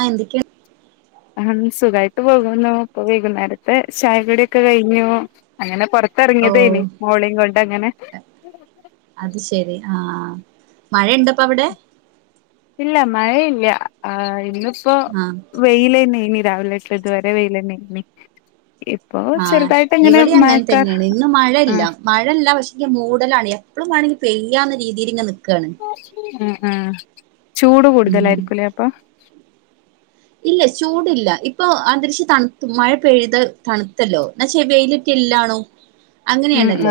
ആഹ് എന്തൊക്കെയാണ്? ആഹ് സുഖായിട്ട് പോകുന്നു ഇപ്പൊ വൈകുന്നേരത്തെ ചായ കുടിയൊക്കെ കയിഞ്ഞു അങ്ങനെ പൊറ- പെറത്ത് ഓ ഇറങ്ങിയതേനി മോളെയും കൊണ്ട് അങ്ങനെ അത് ശരി ആഹ്. മഴ ഇണ്ടൊപ്പവിടെ? ഇല്ല മഴയില്ല്യാ ആഹ് ഇന്നിപ്പോ ആ വെയിലന്നേയിനി രാവലതൊട്ടിതുവരെ വെയിലന്നേയിനി ഇപ്പോ ആ ചെറുതായിട്ടിങ്ങനെ മഴക്കാർ ആ. മഴെല്ല പക്ഷേ എങ്കി മൂടലാണ് എപ്പളും മാണെങ്കി പെയ്യാന്ന രീതിയിലിങ്ങനെ നിക്കാണ് ആഹ് ആഹ് ചൂട് ഉം കൂടുതലായിരിക്കൂലേ അപ്പൊ ഇല്ല ചൂടില്ല ഇപ്പൊ അന്തരീക്ഷം തണുത്ത് മഴ പെയ്ത് തണുത്തല്ലോ എന്നാച്ചേ വെയിലെറ്റ ഇല്ലാണും [inaudible]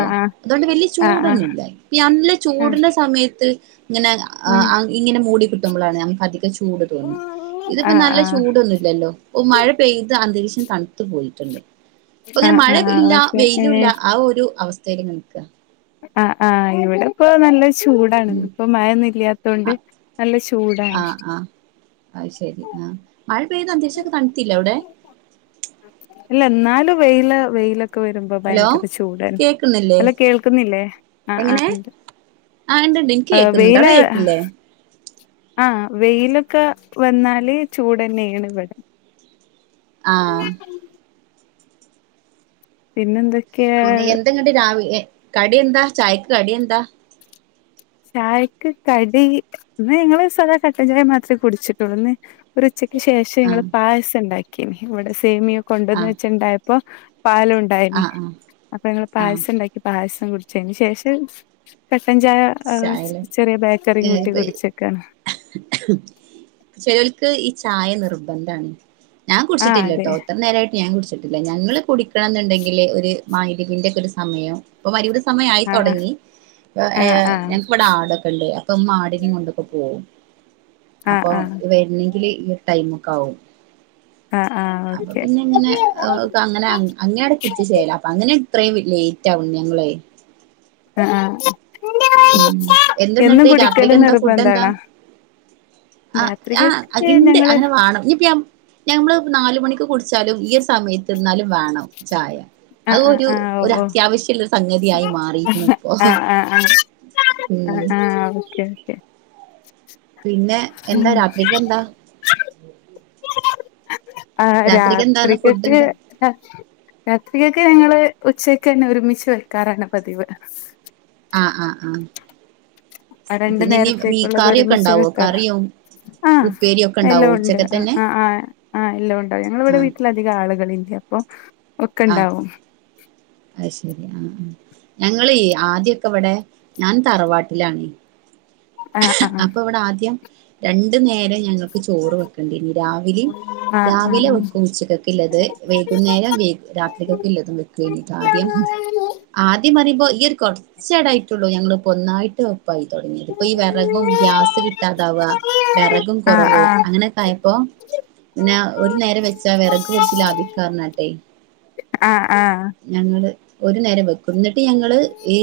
ആ ആ അതൊണ്ട് വലിയ ആ ആ ചൂടൊന്നുല്ല. നല്ല ആ ചൂടിന്റെ സമയത്ത് ഇങ്ങനെ ആഹ് ആ ഇങ്ങനെ മൂടി കിട്ടുമ്പളാണ് ഞങ്‌ക്ക് അധികം ചൂട് തോന്നുന്നെ. ആ ഇപ്പ നല്ല ചൂടൊന്നുല്ലല്ലോ, [unintelligible] മഴ പെയ്ത് അന്തരീക്ഷം തണുത്തു പോയിട്ടുണ്ട്. ആ ഇപ്പങ്ങനെ ആ മഴ ആ ഇല്ല ഓക്കെ ഏ വെയിലും ഇല്ല ആ ഒരു അവസ്ഥയില് നിക്കാ. ആഹ് ആ ഇവിടെ പ്പ നല്ല ചൂടാണ്, ഉം ഇപ്പ ആ മഴന്നില്ലാത്തോണ്ട് നല്ല ചൂടാണ്. അയ് ശരി ആഹ്, മഴ പെയ്ത് അന്തരീഷക്കെ തണുത്തില്ല അവിടെ. ഇല്ല എന്നാലും വെയില വെയില ക്ക വരുമ്പോ ഹലോ ഭയങ്കര ചൂടാണ്. കേക്കുന്നില്ലേ അല്ല കേൾക്കുന്നില്ലേ ആഹ് ആ എങ്ങനെ ഉണ്ട്. ആഹ് ഇണ്ട് ണ്ട് ഇൻക് കേക്കുന്നുണ്ട് അവട കേക്കില്ലേ? ആ വെയിലൊക്ക വന്നാല് ചൂട്ന്നെണ് ഇവ ആഹ്. പിന്നെന്തൊക്കെയാ, വ്ടങ്ങട്ട് രാവില കടി എന്താ? ചായക്ക് കടി എന്താ? ചായക്ക് കടി ഇന്ന് ഞങ്ങള് സാദാ കട്ടൻ ചായ മാത്രേ കുടിച്ചിട്ടുള്ളൂ. ഇന്ന് ഒരു ഉച്ചക്ക് ശേഷം ങ്ങള് ആഹ് പായസം ഉണ്ടാക്കി. ഇവിടെ സേമിയോ കൊണ്ടോന്ന് ആഹ് വെച്ചിണ്ടായപ്പോ പാലുണ്ടായിന് ആഹ് ആഹ് അപ്പൊ ങ്ങള് ആഹ് പായസം ഉണ്ടാക്കി. പായസം കുടിച്ചതിന് ശേഷം കട്ടൻചായ ഏഹ് ചായല്ലേ ചെറിയ ബേക്കറി കൂട്ടി കുടിച്ചക്കാണ്. ചെലോൾക്ക് ഈ ചായ നിർബന്ധണ്. ഞാൻ ആഹ് അതെ കുടിച്ചട്ടില്ലട്ടോ ഇത്ര നേരായിട്ട് ഞാൻ കുടിച്ച ട്ടില്ല. ഞങ്ങള് കുടിക്കണം ന്നുണ്ടെങ്കില് ഒരു മഹരിബിന്റെ ഒക്കെ ഒരു സമയം ഇപ്പൊ മരിബ്ന്റെ ആഹ് സമയായിത്തൊടങ്ങി ആഹ് ഏഹ് ആഹ് ഞങ്ങ്ക്ക് ഇവിടെ ആടൊക്ക ഉണ്ട്, അപ്പൊമ്മാ ആടിനയും കൊണ്ടൊക്കെ പോവും. ആഹ് അപ്പൊ ആഹ് വരുന്നെങ്കില് ഈ ടൈമക്ക ആവും. ആഹ് ആഹ് അപ്പൊ ഓക്കെ പിന്നെ ഇങ്ങനെ അങ്ങനെ അങ്ങാട് കുടിച്ച് ചേലാകും. അങ്ങനെ ഇത്രയും ലേറ്റ് ആകും ഞങ്ങളെ. ആഹ് ആ. ഉം എന്തെന്നിട്ട് കുടിക്കല് രാത്രിക്ക് എന്താ ഫുഡ് എന്താ? നിർബന്ധാണോ ആ ആഹ് രാത്രികക്ക് ഇണ്ട് ഞങ്ങള് അങ്ങനെ വാണെങ്കി [unintelligible] ഞമ്മള് നാല് മണിക്ക് കുടിച്ചാലും, ഈ സമയത്ത്ന്നാലും വേണം ചായ. ആഹ് ആഹ് അതൊരു ആഹ് ഓ ഒരു ഓ അത്യാവശ്യുള്ള സംഗതിയായി മാറിയിക്ണ് ഇപ്പോ. ആഹ് ആഹ് ആഹ് ആഹ് ആ ഓക്കെ ഓക്കേ. പിന്നെ എന്താ രാത്രിക്ക് എന്താ? ആ രാത്രിക്ക് എന്താണ് ഫുഡ് രാത്രിക്കക്ക്‌ എന്താ [unintelligible] ക്കെ ഞങ്ങള് ഉച്ചക്ക് തന്നെ ഒരുമിച്ച് വെക്കാറാണ് പതിവ്. ആഹ് ആ ആ. ആ രണ്ട് പിന്നെ ഇനി മീ നേരത്തേക്കുള്ളത് കറിയൊക്കെ ഒരുമിച്ച് ഉണ്ടാവോ വെക്കാറ് കറിയോ? ആഹ് എല്ലോം ഉണ്ട്, ആഹ് ആ ആ എല്ലാം ഉണ്ട്, ഞങ്ങള് ഇവിടെ ആ വീട്ടില അ ധിക ആളുകളില്ല അപ്പൊ ഒക്കെ ഇണ്ടാവും. അയ് ശെരി ആഹ് ആ ഞങ്ങളി ആദ്യക്കെ ഇവിടെ ഞാൻ തറവാട്ടിലാണെ ആഹ് ആഹ് അപ്പ ഇവിടെ ആദ്യം രണ്ടു നേരം ഞങ്ങൾക്ക് ചോറ് വെക്കണ്ടേനു രാവിലേം ആഹ് രാവിലെ വെക്കും ഉച്ചക്കൊക്കെ ഉള്ളത്. വൈകുന്നേരം വെ രാത്രിക്കൊക്കെ ഉള്ളതും വെക്കഴഞ്ഞിട്ട് ആദ്യം [inaudible] ആദ്യം പറയുമ്പോ ഈ ഒരു കുറച്ചടായിട്ടുള്ളൂ ഞങ്ങള്പ്പോ ഒന്നായിട്ട് ഒപ്പായി തൊടങ്ങി. ഇപ്പൊയി വെ റകും ഗ്യാസ് കിട്ടാതാവുക വിറകും ആഹ് ആഹ് കുറവ് അങ്ങനെയൊക്കെ ആയപ്പോ പിന്നെ ഒരു നേരം വെച്ചാ വെറക് കുറച്ച് ലാഭിക്കാറനട്ടെ ആഹ് ആഹ് ഞങ്ങള് ഒരു നേരം വെക്കുന്നിട്ട് ഞങ്ങള് ഈ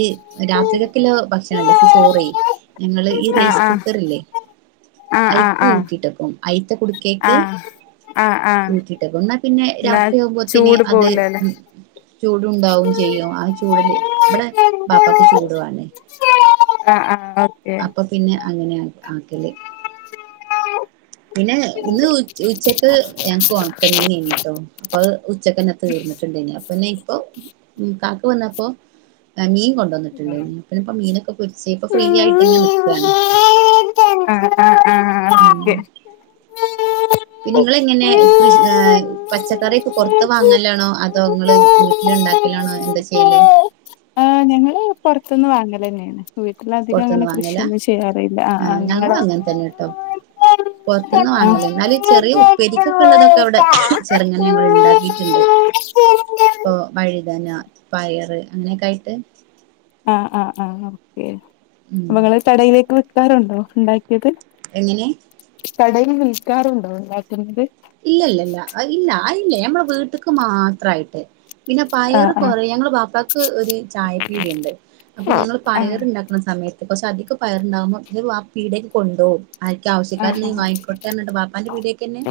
രാത്രികക്കില്ലെ ഭക്ഷണല്ലേ ചോറീ ഞങ്ങള് ഈ ആഹ് റൈസ് കുക്കർല്ലേ ആഹ് ആഹ് അയ്ക്ക് ആഹ് ഊറ്റിട്ടക്കും. അയ്ത്ത കുടു ആഹ്. ആഹ് ആഹ് ഊറ്റിട്ടക്കും ന്നാ പിന്നെ എന്നാ രാത്രിയാകുമ്പോയത്തിന് ചൂട് അത് പോവൂലല്ലേ ഉം. ചൂടുണ്ടാവും ചെയ്യും ആ ചൂട്ല് ഇബടെ ബാപ്പക്ക് ചൂടുവാണ്. ആഹ് ആഹ് ഓക്കെ. പിന്നെ അങ്ങനെ ആക്കല് പിന്നെ ഇന്ന് ഉ ഓക്കെ ച്ച ഉച്ചക്ക് ഞങ്ങക്ക് ഒണക്ക മീനേനിട്ടോ. അപ്പൊത് ഉച്ചക്കന്നെ തീർന്നിട്ടുണ്ടേനി അപ്പൊന്നെ ഇപ്പൊ ഉ കാക്കു വന്നപ്പോ മീൻ കൊണ്ടുന്നട്ടുണ്ടേയ്ന്നു പിന്നെപ്പ മീനൊക്കെ പൊരിച്ച് ഇപ്പൊ ഫ്രീ ആയിട്ട് ഇങ്ങെ നിക്കാണ്. ആഹ് ആഹ് ആഹ് ഉം കെ. പിന്നെ നിങ്ങളെങ്ങനെ കൃഷ് ഏഹ് പച്ചക്കറിയൊക്കെ പുറത്ത് വാങ്ങലാണോ അതോ നിങ്ങള് വീ ട്ടില് ഇണ്ടാക്കലാണോ എന്താ ചെയ്യല് ആഹ് ഞങ്ങൾ പുറത്തൊന്ന് വാങ്ങലെന്നേണ്. വീട്ടിലധികം പൊറത്ത്ന്ന് അങ്ങനെ വാങ്ങലാ കൃഷിയൊന്നും ചെയ്യാറില്ല ആഹ് ആഹ് നിങ്ങളോ പൊർത്തുന്ന് വാങ്ങല എന്നാല് ചെറീ ഉപ്പരിക്കൊക്കെ ഉള്ളതൊക്കെ അവിടെ ചെറുങ്ങനെ ഞങ്ങൾ ഇണ്ടാക്കീട്ടുണ്ട്. പ്പൊ വഴുതന പയറ് അങ്ങനൊക്കെ ആയിട്ട്. ആഹ് ആഹ് ആഹ് ഓക്കെ ഉം അപ്പങ്ങള് കടയിലേക്ക് വിക്കാറുണ്ടോ ഉണ്ടാക്കിയത്. എങ്ങിനെ കടയിൽ വിൽക്കാറുണ്ടോ ഉണ്ടാക്കുന്നത്. ഇല്ല ഇല്ല ഇല്ല ഇല്ല അയല്ലെ ഞമ്മളെ വീട്ട്ക്ക് മാത്രായിട്ട്. പിന്നെ പയറ് ആഹ് കുറേ ഞങ്ങള ബാപ്പാക്ക് ഒരു ചായപ്പീടിയണ്ട് അപ്പൊ ആഹ് ഞങ്ങള് ആഹ് പയറുണ്ടാ ന്ന സമയത്ത് കുർച്ച് അധിക പയർണ്ടാകുമ്പോ വാ പീടിയേക്ക് കൊണ്ടോവും. ആർക്കെ ആഹ് ആവശ്യക്കാര്ണ്ടെയ് ആഹ് വാങ്ങിക്കോട്ടേന്നറഞ്ഞ്ട്ട് ബാപ്പാന്റെ പീടിയേയ്ക്കെന്നെ.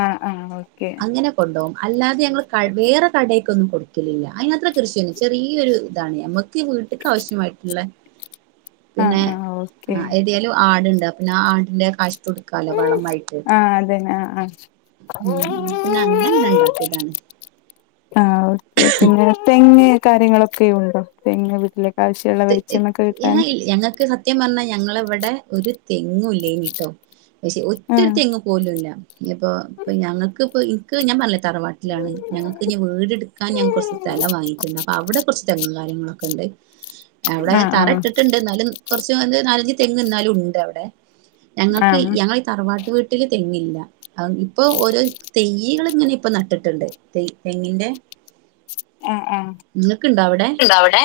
ആഹ് ആഹ് ഓക്കെ. അങ്ങനെ കൊണ്ടോവും അല്ലാതെ ഞങ്ങള് ക വേറെ കടേക്കൊന്നും കൊടുക്കലില്ല അതിനാത്രം കൃഷിയൊന്ന് ചെറീയൊരു താണ് ഞമ്മക്ക് ഈ വീട്ട്ക്ക് ആവശ്യമായിട്ടുള്ള ആഹ് പിന്നെ ആഹ് ഓക്കെ ആ ഏത്യേലും ആട്ണ്ട് അപ്പൊ പിന്നെ ആ ആടിന്റെ കഷ്ടൊട് ക്കാലോ വളമായിട്ട് ആഹ് അതന്നെ ആഹ് ആഹ് ഉം ഉം പിന്നെ അങ്ങനെങ്ങനെ ഉണ്ടാക്കീതാണ്. ആഹ് ഓക്കെ പിന്നെ തെങ് കാര്യങ്ങളൊക്കെയ ഉണ്ടോ തെങ് വീട്ടില്. ആവശ്യള്ള വെളിച്ചണ്ണക്കെ കിട്ടാൻ. ഞങ്ങൾക്ക് സത്യം പറഞ്ഞാൽ ഞങ്ങളിവിടെ ഒരു തെങ്ങും ഇല്ലേനുട്ടോ പക്ഷെ ഒറ്റൊരു ആഹ് തെങ്ങു പോലുല്ലാ ഇഞ്ഞിപ്പൊ ഞങ്ങക്ക്പ്പൊ ഇൻക്ക് ഞാൻ പറഞ്ഞില്ലേ തറവാട്ട്ലാണ് ന്ന് ഞങ്ങൾക്ക്ഞ്ഞി വീടട് കാൻ ഞാൻ കൊറച്ച് സ്ഥലം വാങ്ങീട്ടുണ്ട് അപ്പൊ അവ്ടെ കൊറച്ച് തെങ്ങും കാര്യങ്ങളൊക്കെണ്ട്. അവിടെ ആഹ് തറ ആഹ് ഇട്ടിട്ടുണ്ട് ന്നാലും കുറച്ച് നാലഞ്ച് തെങ്ങ്ന്നാലും ഉണ്ട് അവ്ടെ. ഞങ്ങക്ക് ആഹ് ഞങ്ങളീ തറവാട്ട് വീട്ടില് തെങ്ങില്ല. ഇപ്പൊ ഓരോ തയ്യികള് ഇങ്ങനെ ഇപ്പ നട്ടിട്ടുണ്ട് ത തെങ്ങിന്റെ. അഹ് ആഹ് നിങ്ങൾക്കുണ്ടോ അവിടെ ഉണ്ടോ അവിടെ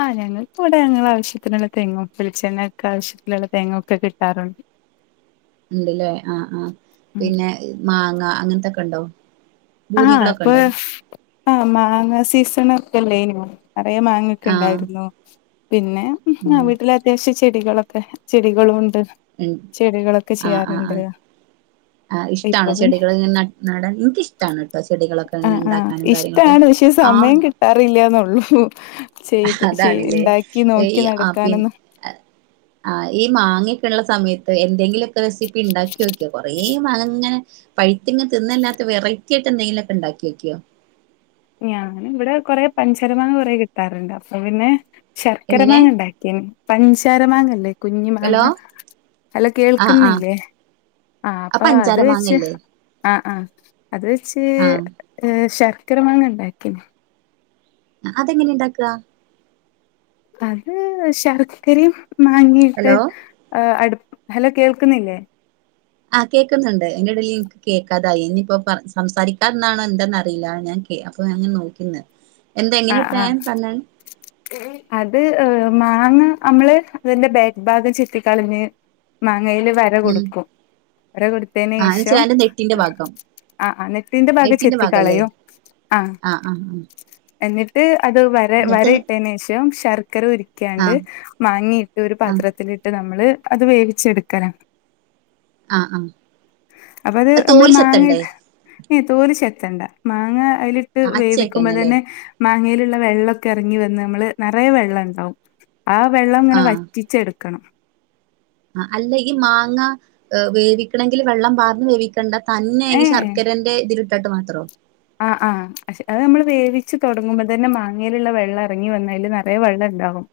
ആഹ് ഞങ്ങൾക്ക് ഇവ്ടെ ഞങ്ങളെ ആവശ്യത്തിനുള്ള തെങ്ങും വെളിചെണ്ണക്കെ ആവശ്യത്തിനുള്ള തേങ്ങ ഒക്കെ കിട്ടാറുണ്ട്. ഇണ്ട്ല്ലേ ആഹ് ആഹ് ഉം പിന്നെ മാങ്ങ അങ്ങനത്തൊക്കെ ഇണ്ടോ? ആഹ് ഇപ്പോ ആഹ് മാങ്ങ സീസൺ ഒക്കെല്ലേയ്നോ കൊറേ മാങ്ങ ആഹ് ക്കെണ്ടാരുന്നു പിന്നെ ഹും ഉം വീട്ടിലത്യാശ്യം ചെടികളൊക്കെ ചെടികളൂണ്ട് ഉം ആഹ് ആഹ് ആഹ് ആഹ് ഇപ്പൊ ഇഷ്ടാണോ പിന്നെ ചെടികള് ഇങ്ങനെ ന നടാൻ ഇൻക്കിഷ്ടാണ് ട്ടോ ചെടികളൊക്കെ ഇങ്ങൻ ആഹ് ഇണ്ടാക്കാനും കാര്യങ്ങളക്കെ ആഹ് അറീല്ലന്നൊള്ളൂ ചെയ്ത് ചെയ് അതാണില്ലേ ഇണ്ടാക്കി നോക്കി ഈ ആഹ് പി നടക്കാനൊന്നും ആഹ് ഈ മാങ്ങൊക്കെ ഉള്ള സമയത്ത് എന്തെങ്കിലുക്കെ റെസിപ്പി ണ്ടാക്കി നോക്ക്യോ കൊറേ മാങ്ങേങ്ങനെ. പഴുത്തിങ്ങ് തിന്നല്ലാത്തെ വെറൈറ്റി ആയിട്ടെന്തങ്കിലൊക്കെ ഇണ്ടാക്കി യോക്കിയോ? ഞാനിവടെ കൊറെ പഞ്ചരമാങ്ങ കൊറേ കിട്ടാറുണ്ട് അപ്പോ പിന്നെ ശർക്കര എങ്ങനെ മാങ്ങ ഇണ്ടാ പിന പഞ്ചര മാങ്ങല്ലേ കുഞ്ഞി മാങ്ങ ഹലോ അലോ ആഹ് ആഹ് കേൾക്കുന്നില്ലേ? ആഹ് ആ അപ്പ അത് പഞ്ചാര വെച്ച് മാങ്ങല്ലേ ആഹ് ആഹ് അത് വെച്ച് ആഹ് ഏഹ് ശർക്കര മാങ്ങ ഇണ്ടാക്കിന് അതെങ്ങനെ ഇണ്ടാക്കാ അത് ശർക്കരേം മാങ്ങേട്ട് ഹലോ ആഹ് അടു ഹലോ കേൾക്കുന്നില്ലേ ആഹ് കേക്കുന്നുണ്ട് അയിന്റെടെല് എനിക്ക് കേക്കാതായി ഇനിപ്പോ സംസാരിക്കാ [unintelligible] എന്താന്നറിയില്ല ഞാൻ കേ ക്കെ അപ്പോ ഞാൻ അങ്ങനെ നോക്കുന്ന് ആഹ് ആഹ് അത് ഏഹ് മാങ്ങ നമ്മള് അതിന്റെ ബാക്ക് ബാഗം ചെത്തിക്കളഞ്ഞ് മാങ്ങേല് വര ഉം കൊടുക്കും വര കൊടുത്തേന് ആഹ് എന്ന് ശേഷം വെച്ചാ അതിന്റെ നെറ്റിന്റെ ഭാഗം ആഹ് ആന്നിട്ട് ഇതിന്റെ ഭാഗ നെറ്റിന്റെ ഭാഗല്ലേ ചെത്തിക്കളയു ആഹ് ആഹ് ആഹ് എന്നിട്ട് അത് വര വര എന്നിട്ട് ഇട്ടേനെഷം ശർക്കര ഉരു ക്കിയാണ്ട് ആഹ് മാങ്ങയിട്ട് ഒരു ആഹ് പാത്രത്തിലിട്ട് നമ്മള് അത് വേവിച്ചെടുക്കണം ആഹ് ആഹ് അപ്പ അത് നമ്മള് തോല് മാങ്ങ ചെത്തണ്ടേ ഏഹ് തോല് ശേത്തണ്ടാ മാങ്ങ അയിലിട്ട് വേവിക്കുമ്പോ അച്ചേക്കന്നെല്ലേ തന്നെ മാങ്ങേലിള്ള വെള്ളക്കെ എറങ്ങി വന്ന് നമ്മള് നെറയെ വെള്ളം ഇണ്ടാവും ആഹ് വെള്ളം ഇങ്ങനെ ആഹ് വറ്റിച്ചെടുക്കണം ആഹ് അല്ല ഈ മാങ്ങ വേവിക്കണങ്കില് വെള്ളം പാർന്ന് വേവി ക്കണ്ട തന്നെ ഈ ഏഹ് ശർക്കരന്റെ ഇതിലിട്ടിട്ട് മാത്രോ? ആഹ് ആഹ് അത് നമ്മള് വേവിച്ച് തൊടങ്ങുമ്പോ തന്നെ മാങ്ങേലിള്ള വെള്ളം എറങ്ങി വന്നയില് നെറയെ വെള്ളം ഇണ്ടാകും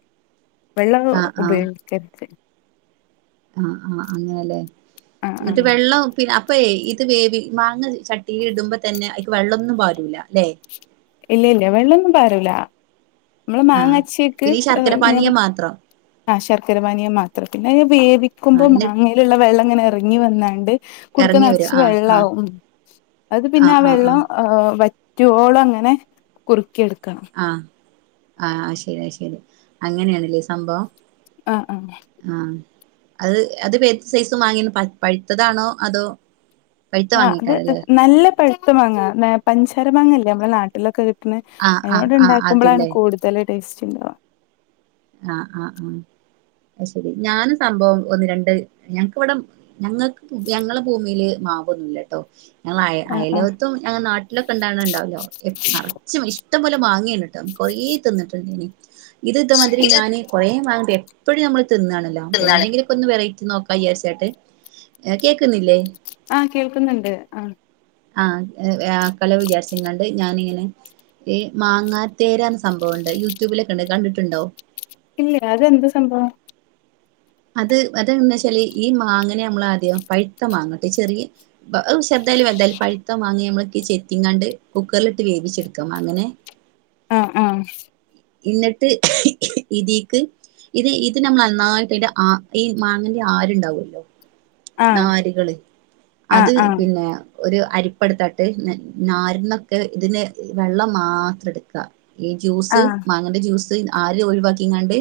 വെള്ളം ആഹ് ആഹ് ഉപയോഗിക്കര്ത് ആഹ് ആഹ് അങ്ങനെയല്ലേ ആഹ് എന്നിട്ട് ആഹ് വെള്ളം പിന്നെ അപ്പയെ ഇത് വേബി മാങ്ങ ചട്ടിലിടുമ്പോ തന്നെ അയ്ക്ക് വെള്ളൊന്നും പാരുലാല്ലേ ഇല്ല ഇല്ല വെള്ളവോന്നും പാരൂല നമ്മള് ആഹ് മാങ്ങാച്ചിയക്ക് പിന്നെ ഈ ശർക്കര പാനീയം [unintelligible] മാത്രം ആഹ് ശർക്കര പാനിയം മാത്രം പിന്നെ വേവിക്കുമ്പോ ആഹ് എന്നിട്ട് മാങ്ങലിള്ള വെള്ളം ഇങ്ങനെ എറങ്ങി വന്നണ്ട് കുടുക്ക എറങ്ങി വരും നെറച്ച് ആഹ് ആഹ് വെള്ളാവും അത് പിന്നെ ആഹ് വെള്ളോം ആഹ് വറ്റുവോളം അങ്ങനെ കുറുക്കിയെടുക്കണം. ആഹ് ആഹ് അയ്ശെരി ശെരി അങ്ങനെയാണല്ലേ സംബവം ആഹ് ആഹ് ആഹ് അത് [unintelligible] സൈസും വാങ്ങിന് പഴുത്തതാണോ അതോ? പഴുത്ത ആഹ് അത് മാങ്ങേക്കാരല്ലേ നല്ല പഴുത്ത മാങ്ങ പഞ്ചാര മാങ്ങല്ലേ നമ്മളെ നാട്ടിലൊക്കെ കി ട്ട്ന്നെ ആഹ് ആഹ് അയിനോട് ആഹ് അത് ഇണ്ടാക്കുമ്പോഴാണ് ല്ലേ കൂടുതൽ ടേസ്റ്റ് ഇണ്ടാവുക. ആഹ് ആഹ് ആഹ് അത് ശെരി ഞാന് സംഭവം ഒന്ന് രണ്ട് ഞങ്ങക്ക് ഇവടം ഞങ്ങക്ക് ഞങ്ങളെ ഭൂമില് മാവൊന്നു ഇല്ലട്ടോ ഞങ്ങ അയല് ആഹ് അയല് ആഹ് വത്തും ഞങ്ങ നാട്ടിലൊക്കെ ഇണ്ടാവണ ണ്ടാവല്ലോ നെറച്ച് ഇഷ്ടംപോലെ മാങ്ങയിണ്ടിട്ട കൊറേ തിന്നിട്ടുണ്ട് ഇനി. ഇത് ഇതെമാതിരി ഇത് ഞാന് കൊറെ മാങ്ങണ്ട് എപ്പഴും നമ്മള് തിന്നാണല്ലോ തിന്നാണ് എന്തെങ്കിലും. ഒന്ന് വെറൈറ്റി നോക്കാ വിയാരിച്ചിട്ട് കേക്കുന്നില്ലേ. ആഹ് കേൾക്കുന്നുണ്ട് ആ. ആ അകല വിജാരിച്ചിങ്ങാണ്ട് ഞാനിങ്ങനെ. ഏ മാങ്ങാത്തേരാ എന്ന സംഭവോണ്ട് യൂട്യൂബിലൊക്കെണ്ട് കണ്ടിട്ടുണ്ടോ. ഇല്ല അതെന്ത് സംഭവം. അത് അതന്ന് വെച്ചാല് ഈ മാങ്ങനെ നമ്മളാദ്യം പഴുത്ത മാങ്ങട്ടെ ചെറിയ. [unintelligible] ചെറുതായാലും വലുതായാലും പഴുത്ത മാങ്ങേമ്മള് ചെത്തിങ്ങാണ്ട് കുക്കറിലിട്ട് വേവിച്ചെടുക്കാം അങ്ങനെ. ആഹ്, ആഹ്. എന്നിട്ട് ഇതിക്ക് ഇത് ഇത് നമ്മൾ നന്നായിട്ട് അന്റെ. ആ ഈ മാങ്ങന്റെ ആരുണ്ടാവുല്ലോ. ആഹ് നാര്കള് അത് ആഹ് പിന്നെ. ഒരു അരിപ്പ എടുത്തിട്ട് നാര്ന്നൊക്കെ ഇതിന് വെള്ളം മാത്രം എടുക്ക. ഈ ആഹ് ജ്യൂസ് ആഹ് മാങ്ങന്റെ ജ്യൂസ് ആര് ഒഴിവാക്കിങ്ങാണ്ട്.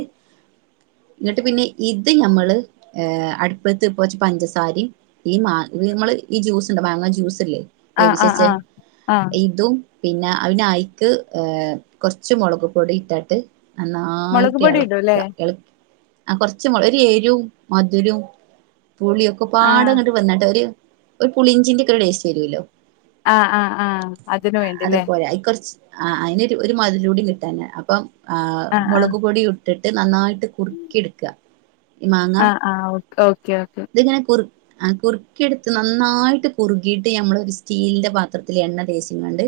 എന്നിട്ട് പിന്നെ ഇത് ഞമ്മള് ഏഹ് അടുപ്പത്ത് ഇപ്പൊ ച്ച് പഞ്ചസ സാരിം ഈ മാ ഈ മ്മള് ഈ ജ്യൂസ്ണ്ട് മാങ്ങ ജ്യൂസ് ഇല്ലേ. ആഹ് വേവിച്ച് ആഹ് വെച്ചേ ആഹ് ആഹ് ഇതും. പിന്ന പിന്നെ അയ്ക്ക് ഏഹ് കൊർച്ച് മൊളക് പൊടി ഇട്ടാട്ട്. മുളക് നന്നായിട്ട് പൊടി ഇടുംല്ലേ എളക്ക എളക്കി ആഹ് കൊറച്ച് മൊള ഒരു എരും മധുരോം പുളിയൊക്കെ ആഹ് പാടെങ്ങട്ട് വന്നിട്ട് ഒര്. ഒരു പുളിഞ്ചിന്റെക്കെ ഒരു ടേസ്റ്റ് വരോല്ലോ ആഹ് ആഹ് ആഹ് അതിന് അത് വേണ്ടില്ലേ പോലെ അയ് കൊർച്ച്. ആഹ് അയ്ന് ഒരു ഒരു മധ് രൂടി കിട്ടാന അപ്പം ആഹ് മൊളക് പൊടിയും. ഇട്ടിട്ട് നന്നായിട്ട് കുറുക്കി എടുക്ക ഈ മാങ്ങ ആഹ് ആഹ് ഓക്കെ ഓക്കെ ഇത്ങ്ങനെ. കുർ ആഹ് കുറുക്കിയെടുത്ത് നന്നായിട്ട് കുറുകിയിട്ട് ഞമ്മളൊര് സ്റ്റീലിന്റെ പാത്രത്തിൽ എണ്ണ തേച്ച്ങ്ങാണ്ട്.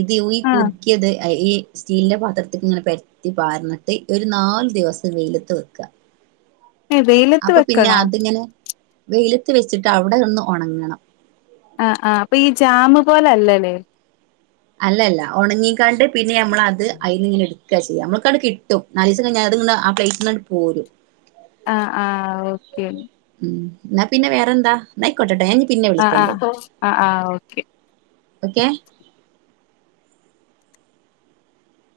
ഇത് ഈ ആഹ് കുറുക്കിയത് അയ് സ്റ്റീലിന്റെ പാത്രത്ത്ക്ക് ഇങ്ങനെ പരത്തി പാർന്നിട്ട് ഒരു നാല് ദിവസം വെയിലത്ത് വെക്ക. ഏഹ് വെയിലത്ത് വെക്കണോ? അതിങ്ങനെ വെയിലത്ത് വെച്ചിട്ട് അവിടെ നിന്ന് ഒണങ്ങണം. ആഹ്, ആഹ് അപ്പൊ ഈ ജാമ് പോല അല്ലലേ. അല്ലല്ല ഒണങ്ങിക്കാണ്ട് പിന്നെ ഞമ്മളത് അയ്ന് ഇങ്ങനെ ഇട് ക്കാ ചെയ്യ നമ്മൾക്കാട് കിട്ടും നാലീസം കഴിഞ്ഞ അത്ങ്ങനെ ആ പ്ലേറ്റിലങട് പോരും. ആഹ്, ആഹ് ഓക്കെ. ഉം ന്നാ പിന്നെ വേറെന്താ ന്നാ ആയിക്കോട്ടെട്ടോ ഞാൻ ഇനി പിന്നെ ആഹ് വിളിക്കണ്ട്. ആഹ് ആഹ് ആഹ് ഓക്കെ ഓക്കെ.